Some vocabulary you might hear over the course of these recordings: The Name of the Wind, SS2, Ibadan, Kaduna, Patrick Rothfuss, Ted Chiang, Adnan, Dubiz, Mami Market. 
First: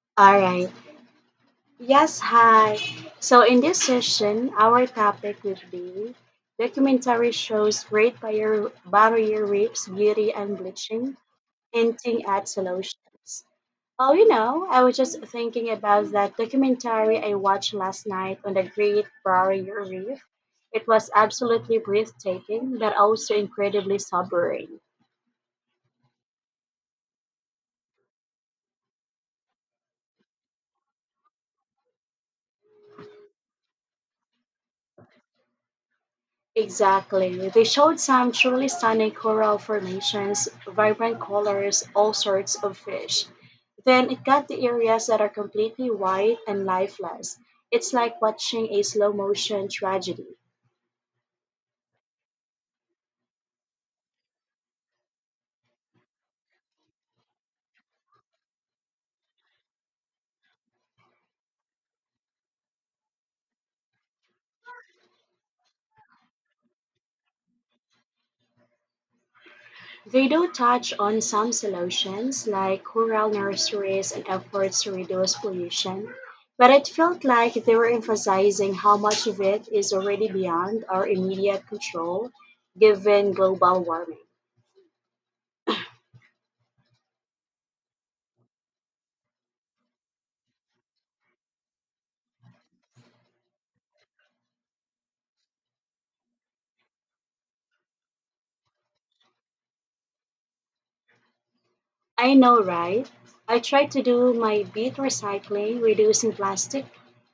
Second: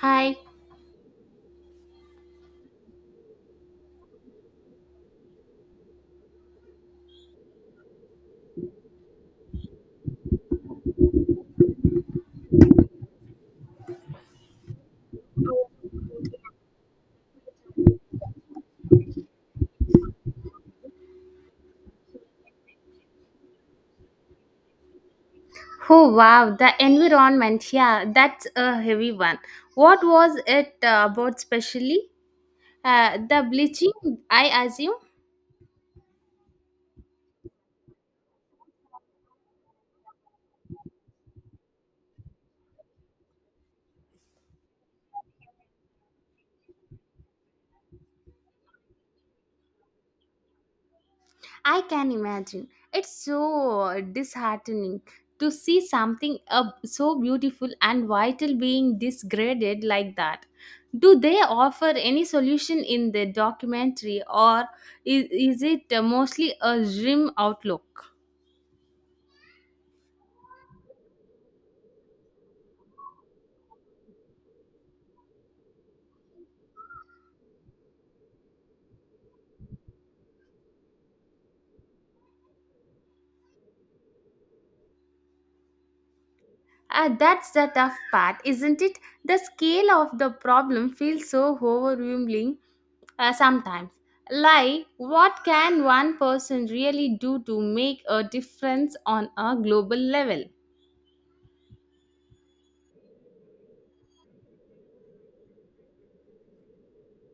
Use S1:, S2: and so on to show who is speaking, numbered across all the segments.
S1: Hi.
S2: All right. Yes, hi. So in this session, our topic would be documentary shows Barrier Reef's beauty and bleaching, hinting at solutions. Oh, you know, I was just thinking about that documentary I watched last night on the Great Barrier Reef. It was absolutely breathtaking, but also incredibly sobering.
S1: Oh wow, the environment. Yeah, that's a heavy one. What was it about specially? The bleaching, I assume.
S2: Exactly. They showed some truly stunning coral formations, vibrant colors, all sorts of fish. Then it got the areas that are completely white and lifeless. It's like watching a slow motion tragedy.
S1: I can imagine. It's so disheartening to see something so beautiful and vital being degraded like that. Do they offer any solution in the documentary or is it mostly a grim outlook?
S2: They do touch on some solutions, like coral nurseries and efforts to reduce pollution, but it felt like they were emphasizing how much of it is already beyond our immediate control given global warming.
S1: Ah, that's the tough part, isn't it? The scale of the problem feels so overwhelming sometimes. Like, what can one person really do to make a difference on a global level?
S2: I know, right? I try to do my bit recycling, reducing plastic,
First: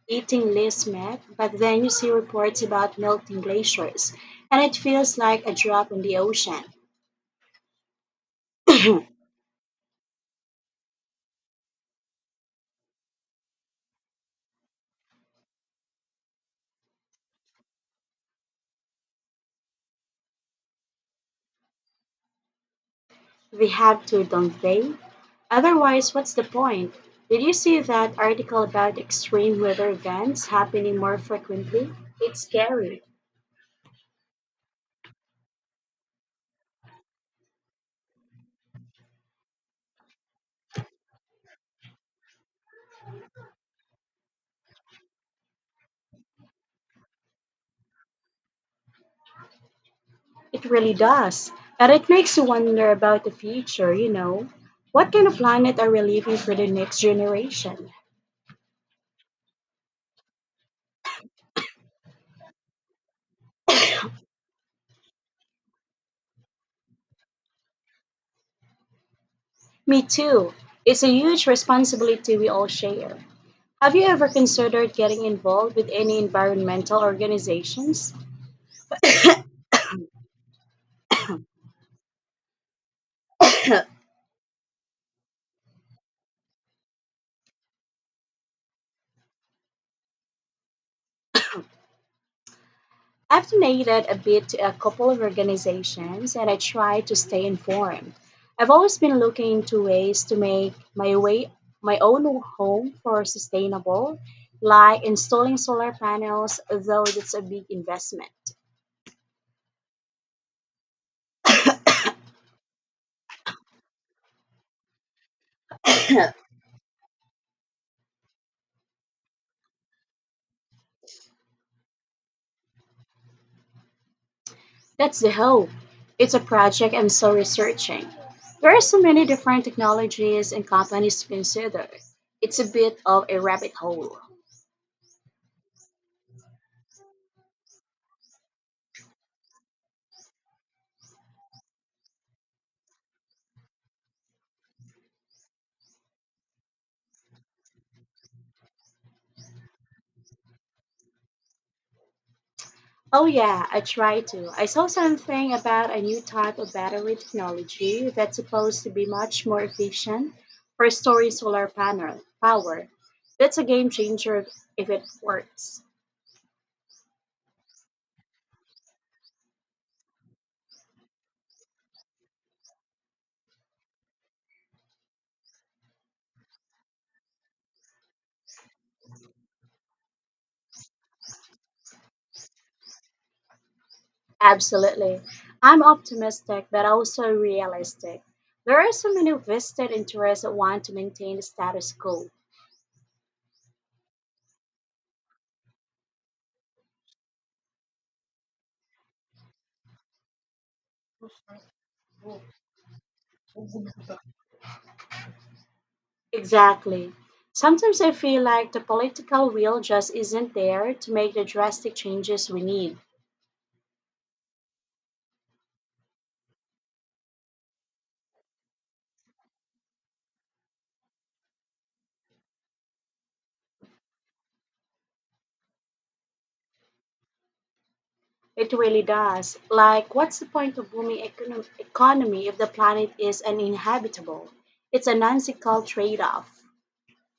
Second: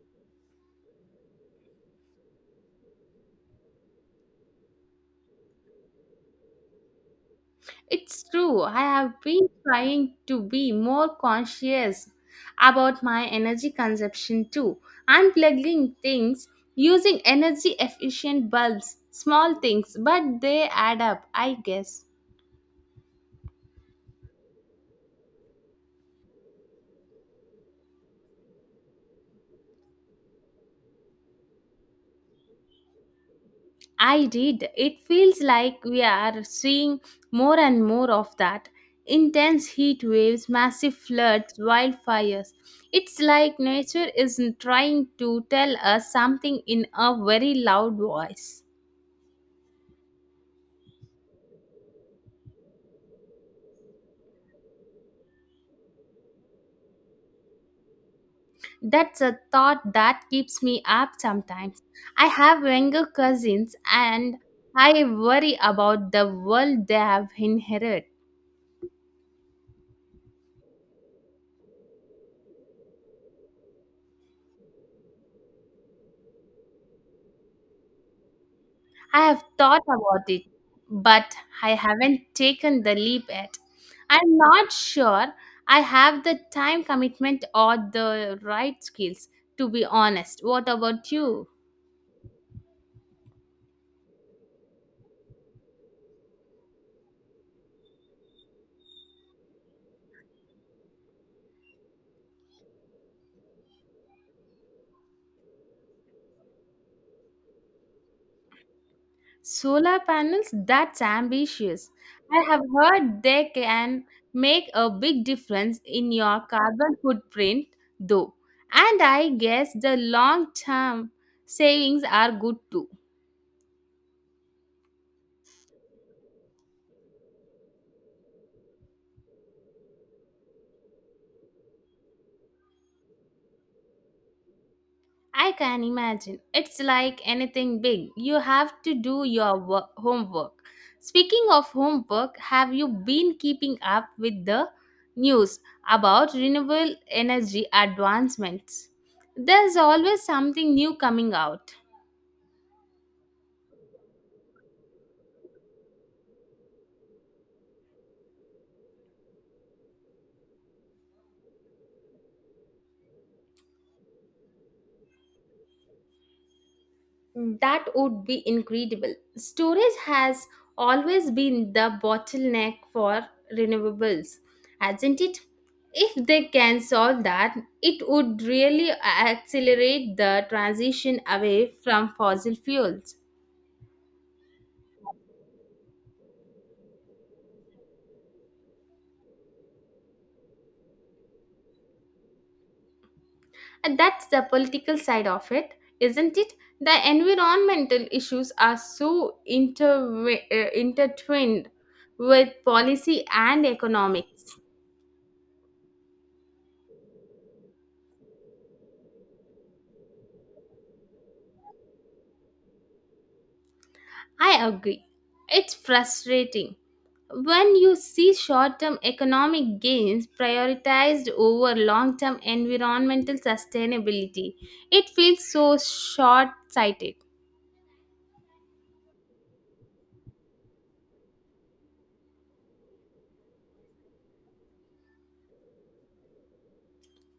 S2: eating less meat, but then you see reports about melting glaciers, and it feels like a drop in the ocean.
S1: It's true, I have been trying to be more conscious about my energy consumption too. Unplugging things, using energy efficient bulbs, small things, but they add up, I guess.
S2: They have to, don't they? Otherwise, what's the point? Did you see that article about extreme weather events happening more frequently? It's scary.
S1: I did. It feels like we are seeing more and more of that. Intense heat waves, massive floods, wildfires. It's like nature is trying to tell us something in a very loud voice.
S2: It really does. And it makes you wonder about the future, you know. What kind of planet are we leaving for the next generation?
S1: That's a thought that keeps me up sometimes. I have younger cousins and I worry about the world they have inherited.
S2: Me too. It's a huge responsibility we all share. Have you ever considered getting involved with any environmental organizations?
S1: I have thought about it, but I haven't taken the leap yet. I'm not sure I have the time commitment or the right skills, to be honest. What about you?
S2: I've donated a bit to a couple of organizations, and I try to stay informed. I've always been looking into ways to make my own home for sustainable, like installing solar panels, though that's a big investment.
S1: Solar panels? That's ambitious. I have heard they can make a big difference in your carbon footprint, though. And I guess the long term savings are good too.
S2: That's the hope. It's a project I'm still researching. There are so many different technologies and companies to consider. It's a bit of a rabbit hole.
S1: I can imagine. It's like anything big. You have to do your homework. Speaking of homework, have you been keeping up with the news about renewable energy advancements? There's always something new coming out.
S2: Oh, yeah, I tried to. I saw something about a new type of battery technology that's supposed to be much more efficient for storing solar panel power. That's a game changer if it works.
S1: That would be incredible. Storage has always been the bottleneck for renewables, hasn't it? If they can solve that, it would really accelerate the transition away from fossil fuels.
S2: Absolutely. I'm optimistic but also realistic. There are so many vested interests that want to maintain the status quo.
S1: And that's the political side of it, isn't it? The environmental issues are so intertwined with policy and economics.
S2: Exactly. Sometimes I feel like the political will just isn't there to make the drastic changes we need.
S1: I agree. It's frustrating when you see short term economic gains prioritized over long term environmental sustainability, it feels so short sighted.
S2: It really does. Like, what's the point of booming economy if the planet is uninhabitable? It's a nonsensical trade off.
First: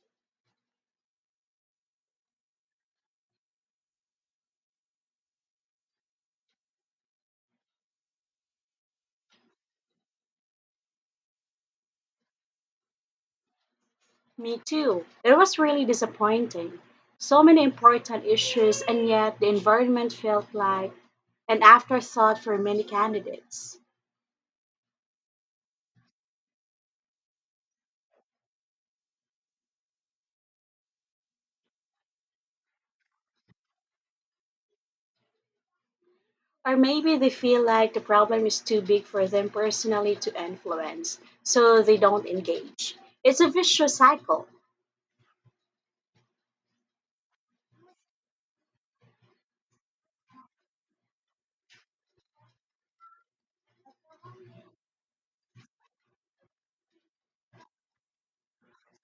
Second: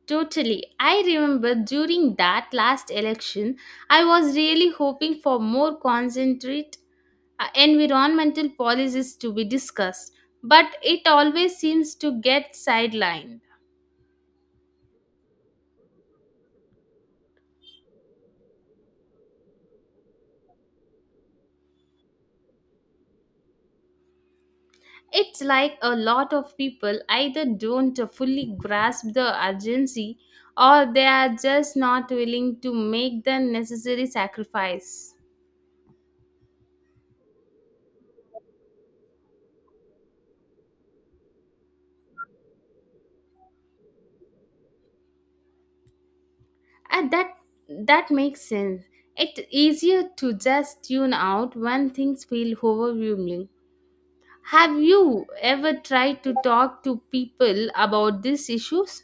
S1: Totally. I remember during that last election, I was really hoping for more concentrate environmental policies to be discussed, but it always seems to get sidelined.
S2: Me too. It was really disappointing. So many important issues, and yet the environment felt like an afterthought for many candidates.
S1: It's like a lot of people either don't fully grasp the urgency or they are just not willing to make the necessary sacrifice.
S2: Or maybe they feel like the problem is too big for them personally to influence, so they don't engage. It's a vicious cycle.
S1: And that makes sense. It's easier to just tune out when things feel overwhelming. Have you ever tried to talk to people about these issues?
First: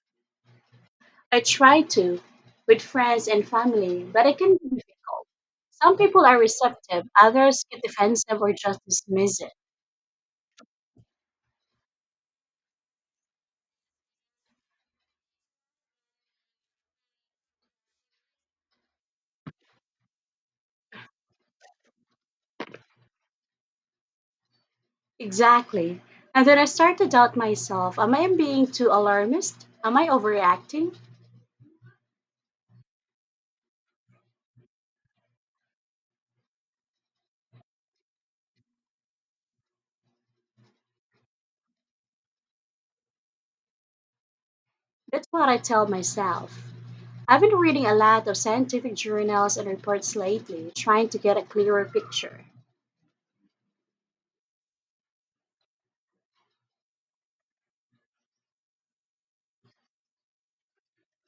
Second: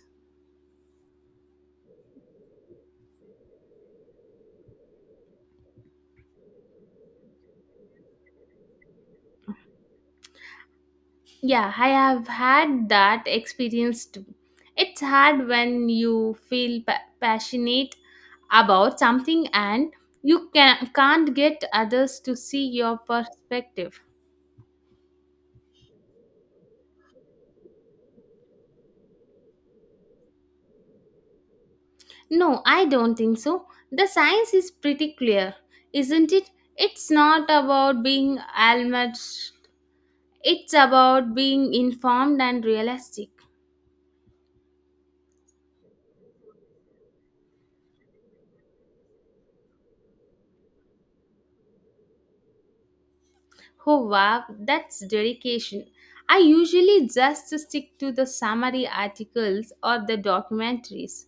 S2: I try to with friends and family, but it can be difficult. Some people are receptive, others get defensive or just dismiss it.
S1: Yeah, I have had that experience too. It's hard when you feel passionate about something and you can't get others to see your perspective.
S2: Exactly. And then I start to doubt myself. Am I being too alarmist? Am I overreacting?
S1: No, I don't think so. The science is pretty clear, isn't it? It's not about being almost, it's about being informed and realistic.
S2: That's what I tell myself. I've been reading a lot of scientific journals and reports lately, trying to get a clearer picture.
S1: Oh wow, that's dedication. I usually just stick to the summary articles or the documentaries.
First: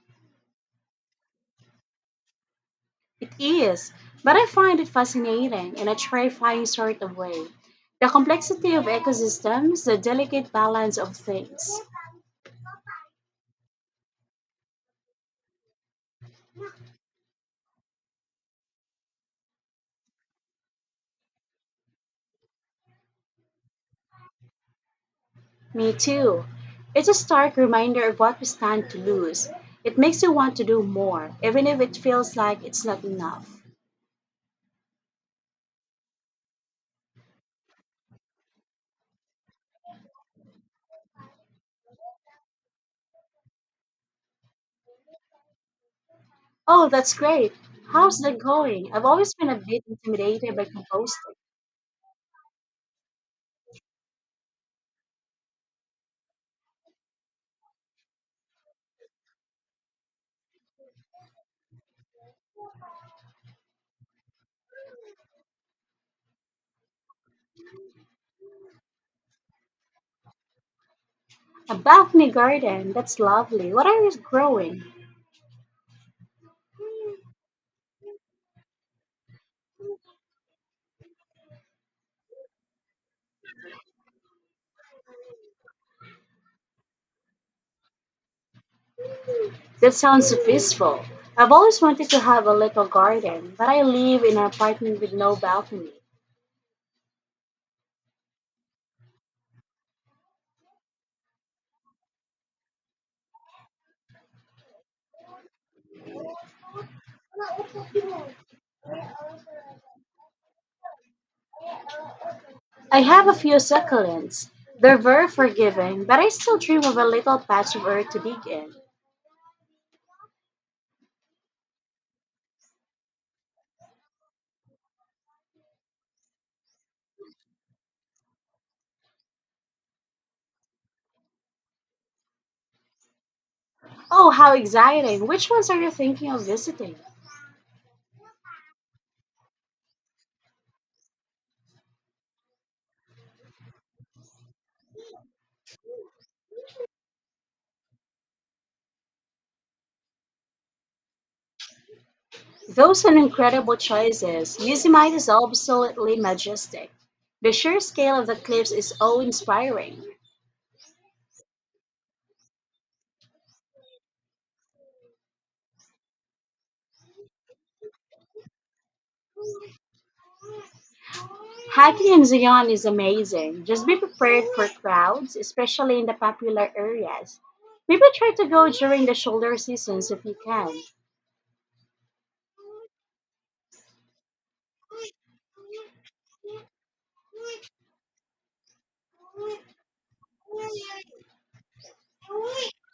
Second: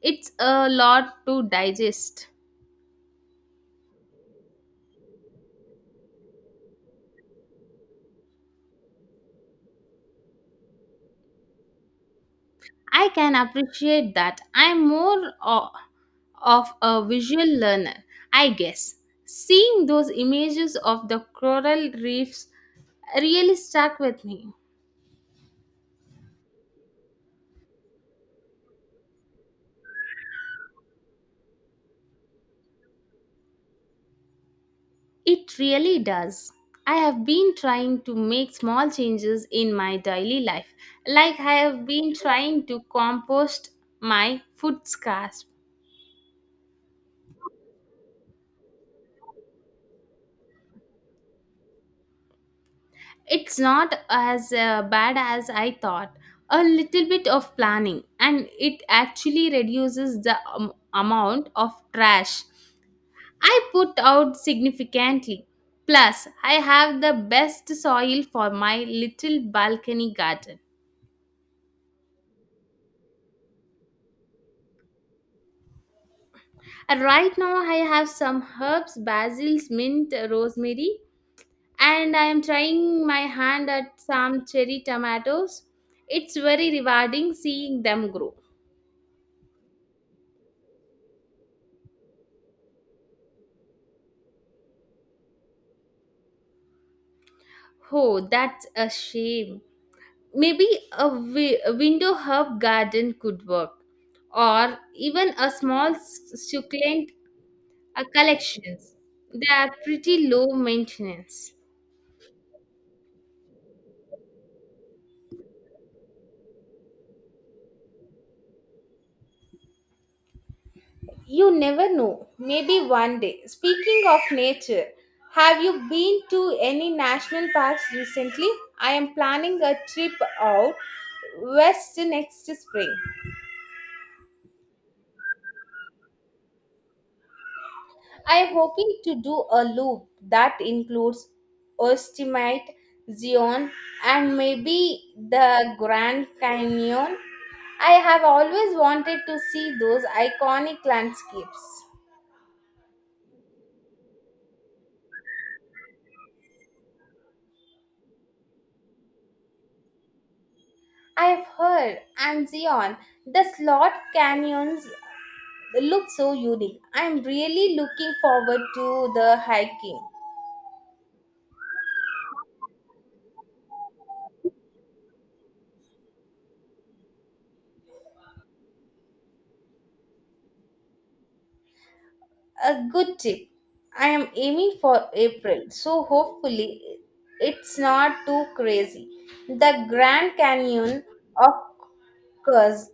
S1: It's a lot to digest.
S2: It is, but I find it fascinating in a terrifying sort of way. The complexity of ecosystems, the delicate balance of things.
S1: I can appreciate that. I'm more of a visual learner, I guess. Seeing those images of the coral reefs really stuck with me.
S2: Me too. It's a stark reminder of what we stand to lose. It makes you want to do more, even if it feels like it's not enough.
S1: It really does. I have been trying to make small changes in my daily life. Like I have been trying to compost my food scraps.
S2: Oh, that's great. How's that going? I've always been a bit intimidated by composting.
S1: It's not as bad as I thought. A little bit of planning and it actually reduces the amount of trash I put out significantly. Plus, I have the best soil for my little balcony garden.
S2: A balcony garden, that's lovely. What are you growing?
S1: And right now I have some herbs, basil, mint, rosemary, and I am trying my hand at some cherry tomatoes. It's very rewarding seeing them grow.
S2: That sounds so peaceful. I've always wanted to have a little garden, but I live in an apartment with no balcony.
S1: Oh, that's a shame. Maybe a window herb garden could work, or even a small succulent collections. They are pretty low maintenance.
S2: I have a few succulents. They're very forgiving, but I still dream of a little patch of earth to dig in.
S1: You never know. Maybe one day. Speaking of nature, have you been to any national parks recently? I am planning a trip out west next spring.
S2: Oh, how exciting! Which ones are you thinking of visiting?
S1: I am hoping to do a loop that includes Yosemite, Zion, and maybe the Grand Canyon. I have always wanted to see those iconic landscapes.
S2: Those are incredible choices. Yosemite is absolutely majestic. The sheer scale of the cliffs is awe-inspiring.
S1: I've heard, and Zion, the slot canyons, they look so unique. I'm really looking forward to the hiking.
S2: Hiking in Zion is amazing. Just be prepared for crowds, especially in the popular areas. Maybe try to go during the shoulder seasons if you can.
S1: A good tip. I am aiming for April, so hopefully it's not too crazy. The Grand Canyon, of course,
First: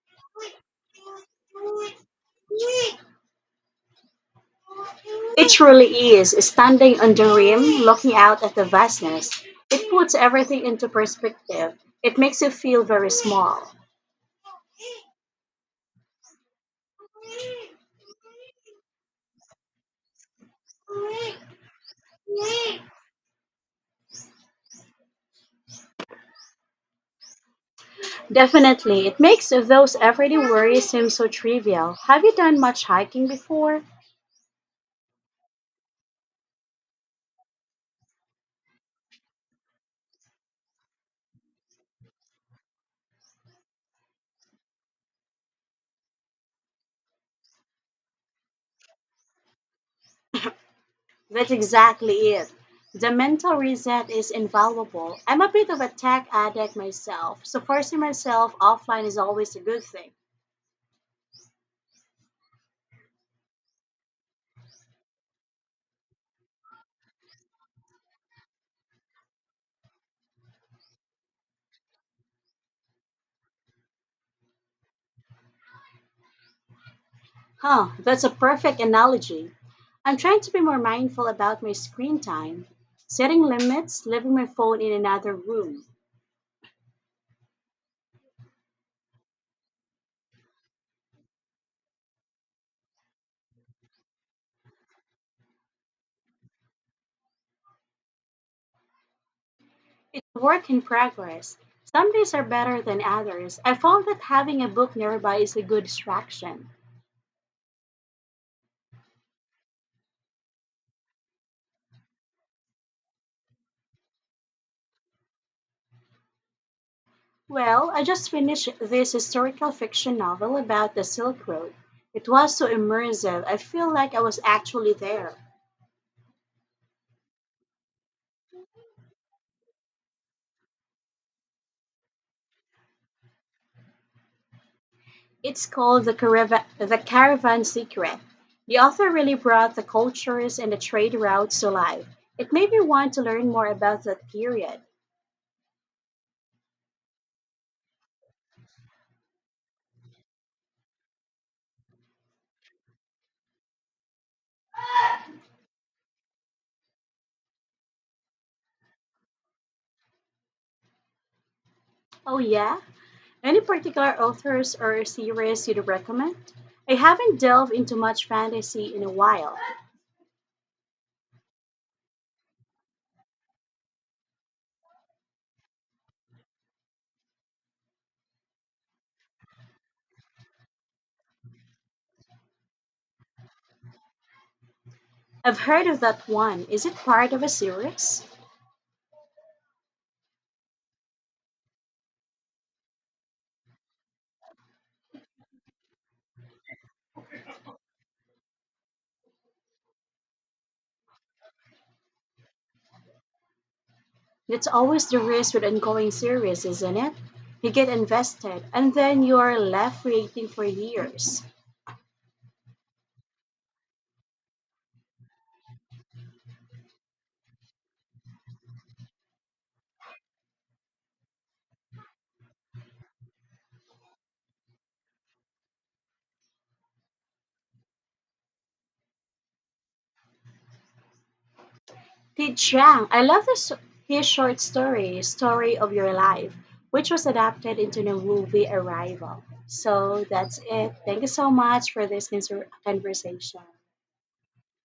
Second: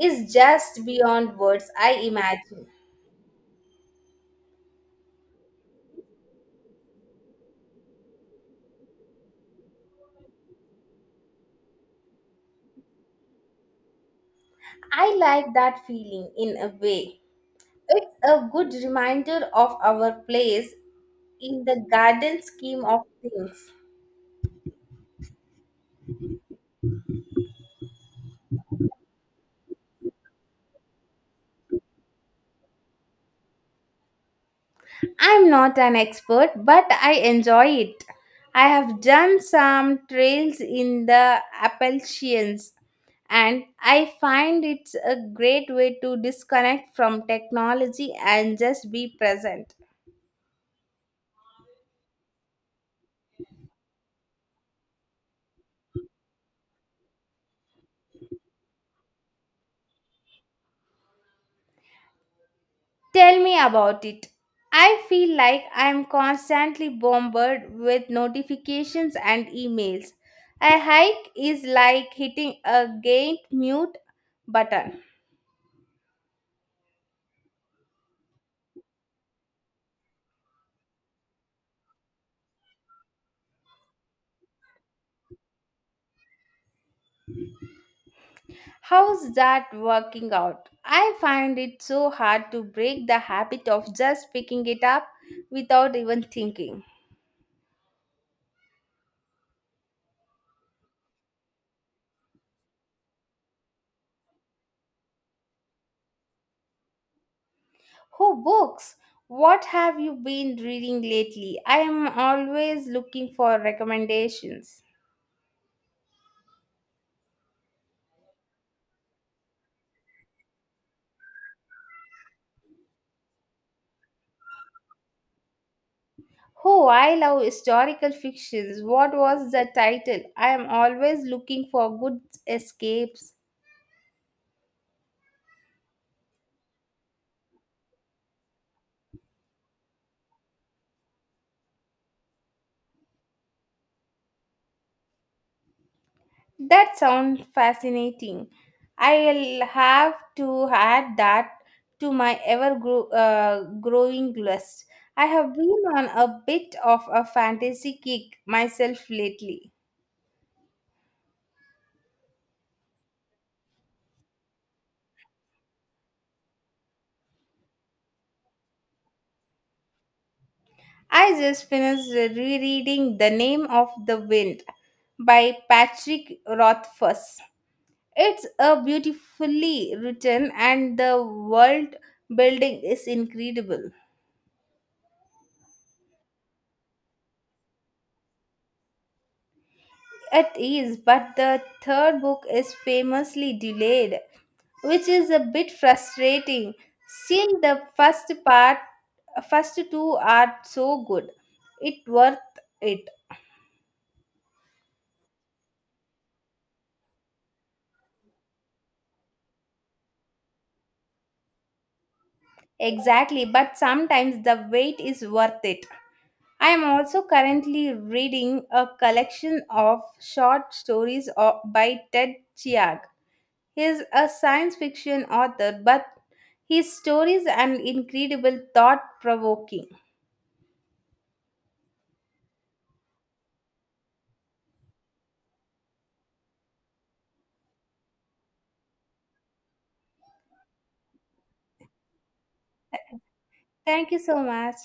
S1: is just beyond words, I imagine.
S2: It truly is. Standing on the rim, looking out at the vastness, it puts everything into perspective. It makes you feel very small.
S1: I like that feeling in a way. It's a good reminder of our place in the garden scheme of things.
S2: Definitely, it makes those everyday worries seem so trivial. Have you done much hiking before?
S1: I'm not an expert, but I enjoy it. I have done some trails in the Appalachians, and I find it's a great way to disconnect from technology and just be present.
S2: That's exactly it. The mental reset is invaluable. I'm a bit of a tech addict myself, so forcing myself offline is always a good thing.
S1: Tell me about it. I feel like I'm constantly bombarded with notifications and emails. A hike is like hitting a gate mute button.
S2: Huh, that's a perfect analogy. I'm trying to be more mindful about my screen time, setting limits, leaving my phone in another room.
S1: How's that working out? I find it so hard to break the habit of just picking it up without even thinking.
S2: It's a work in progress. Some days are better than others. I found that having a book nearby is a good distraction.
S1: Oh, books! What have you been reading lately? I am always looking for recommendations.
S2: Well, I just finished this historical fiction novel about the Silk Road. It was so immersive, I feel like I was actually there.
S1: Oh, I love historical fictions. What was the title? I am always looking for good escapes.
S2: It's called the Caravan Secret. The author really brought the cultures and the trade routes to life. It made me want to learn more about that period.
S1: That sounds fascinating. I'll have to add that to my growing list. I have been on a bit of a fantasy kick myself lately.
S2: Oh, yeah? Any particular authors or series you'd recommend? I haven't delved into much fantasy in a while.
S1: I just finished rereading The Name of the Wind by Patrick Rothfuss. It's a beautifully written and the world building is incredible.
S2: I've heard of that one. Is it part of a series?
S1: It is, but the third book is famously delayed, which is a bit frustrating. Still, first two are so good. It worth it.
S2: That's always the risk with ongoing series, isn't it? You get invested and then you are left waiting for years.
S1: Exactly, but sometimes the wait is worth it. I am also currently reading a collection of short stories by Ted Chiang. He is a science fiction author, but his stories are incredible, thought provoking.
S2: Did Chiang, I love this, his short story, Story of Your Life, which was adapted into the movie Arrival. So that's it. Thank you so much for this conversation.
S1: Thank you so much.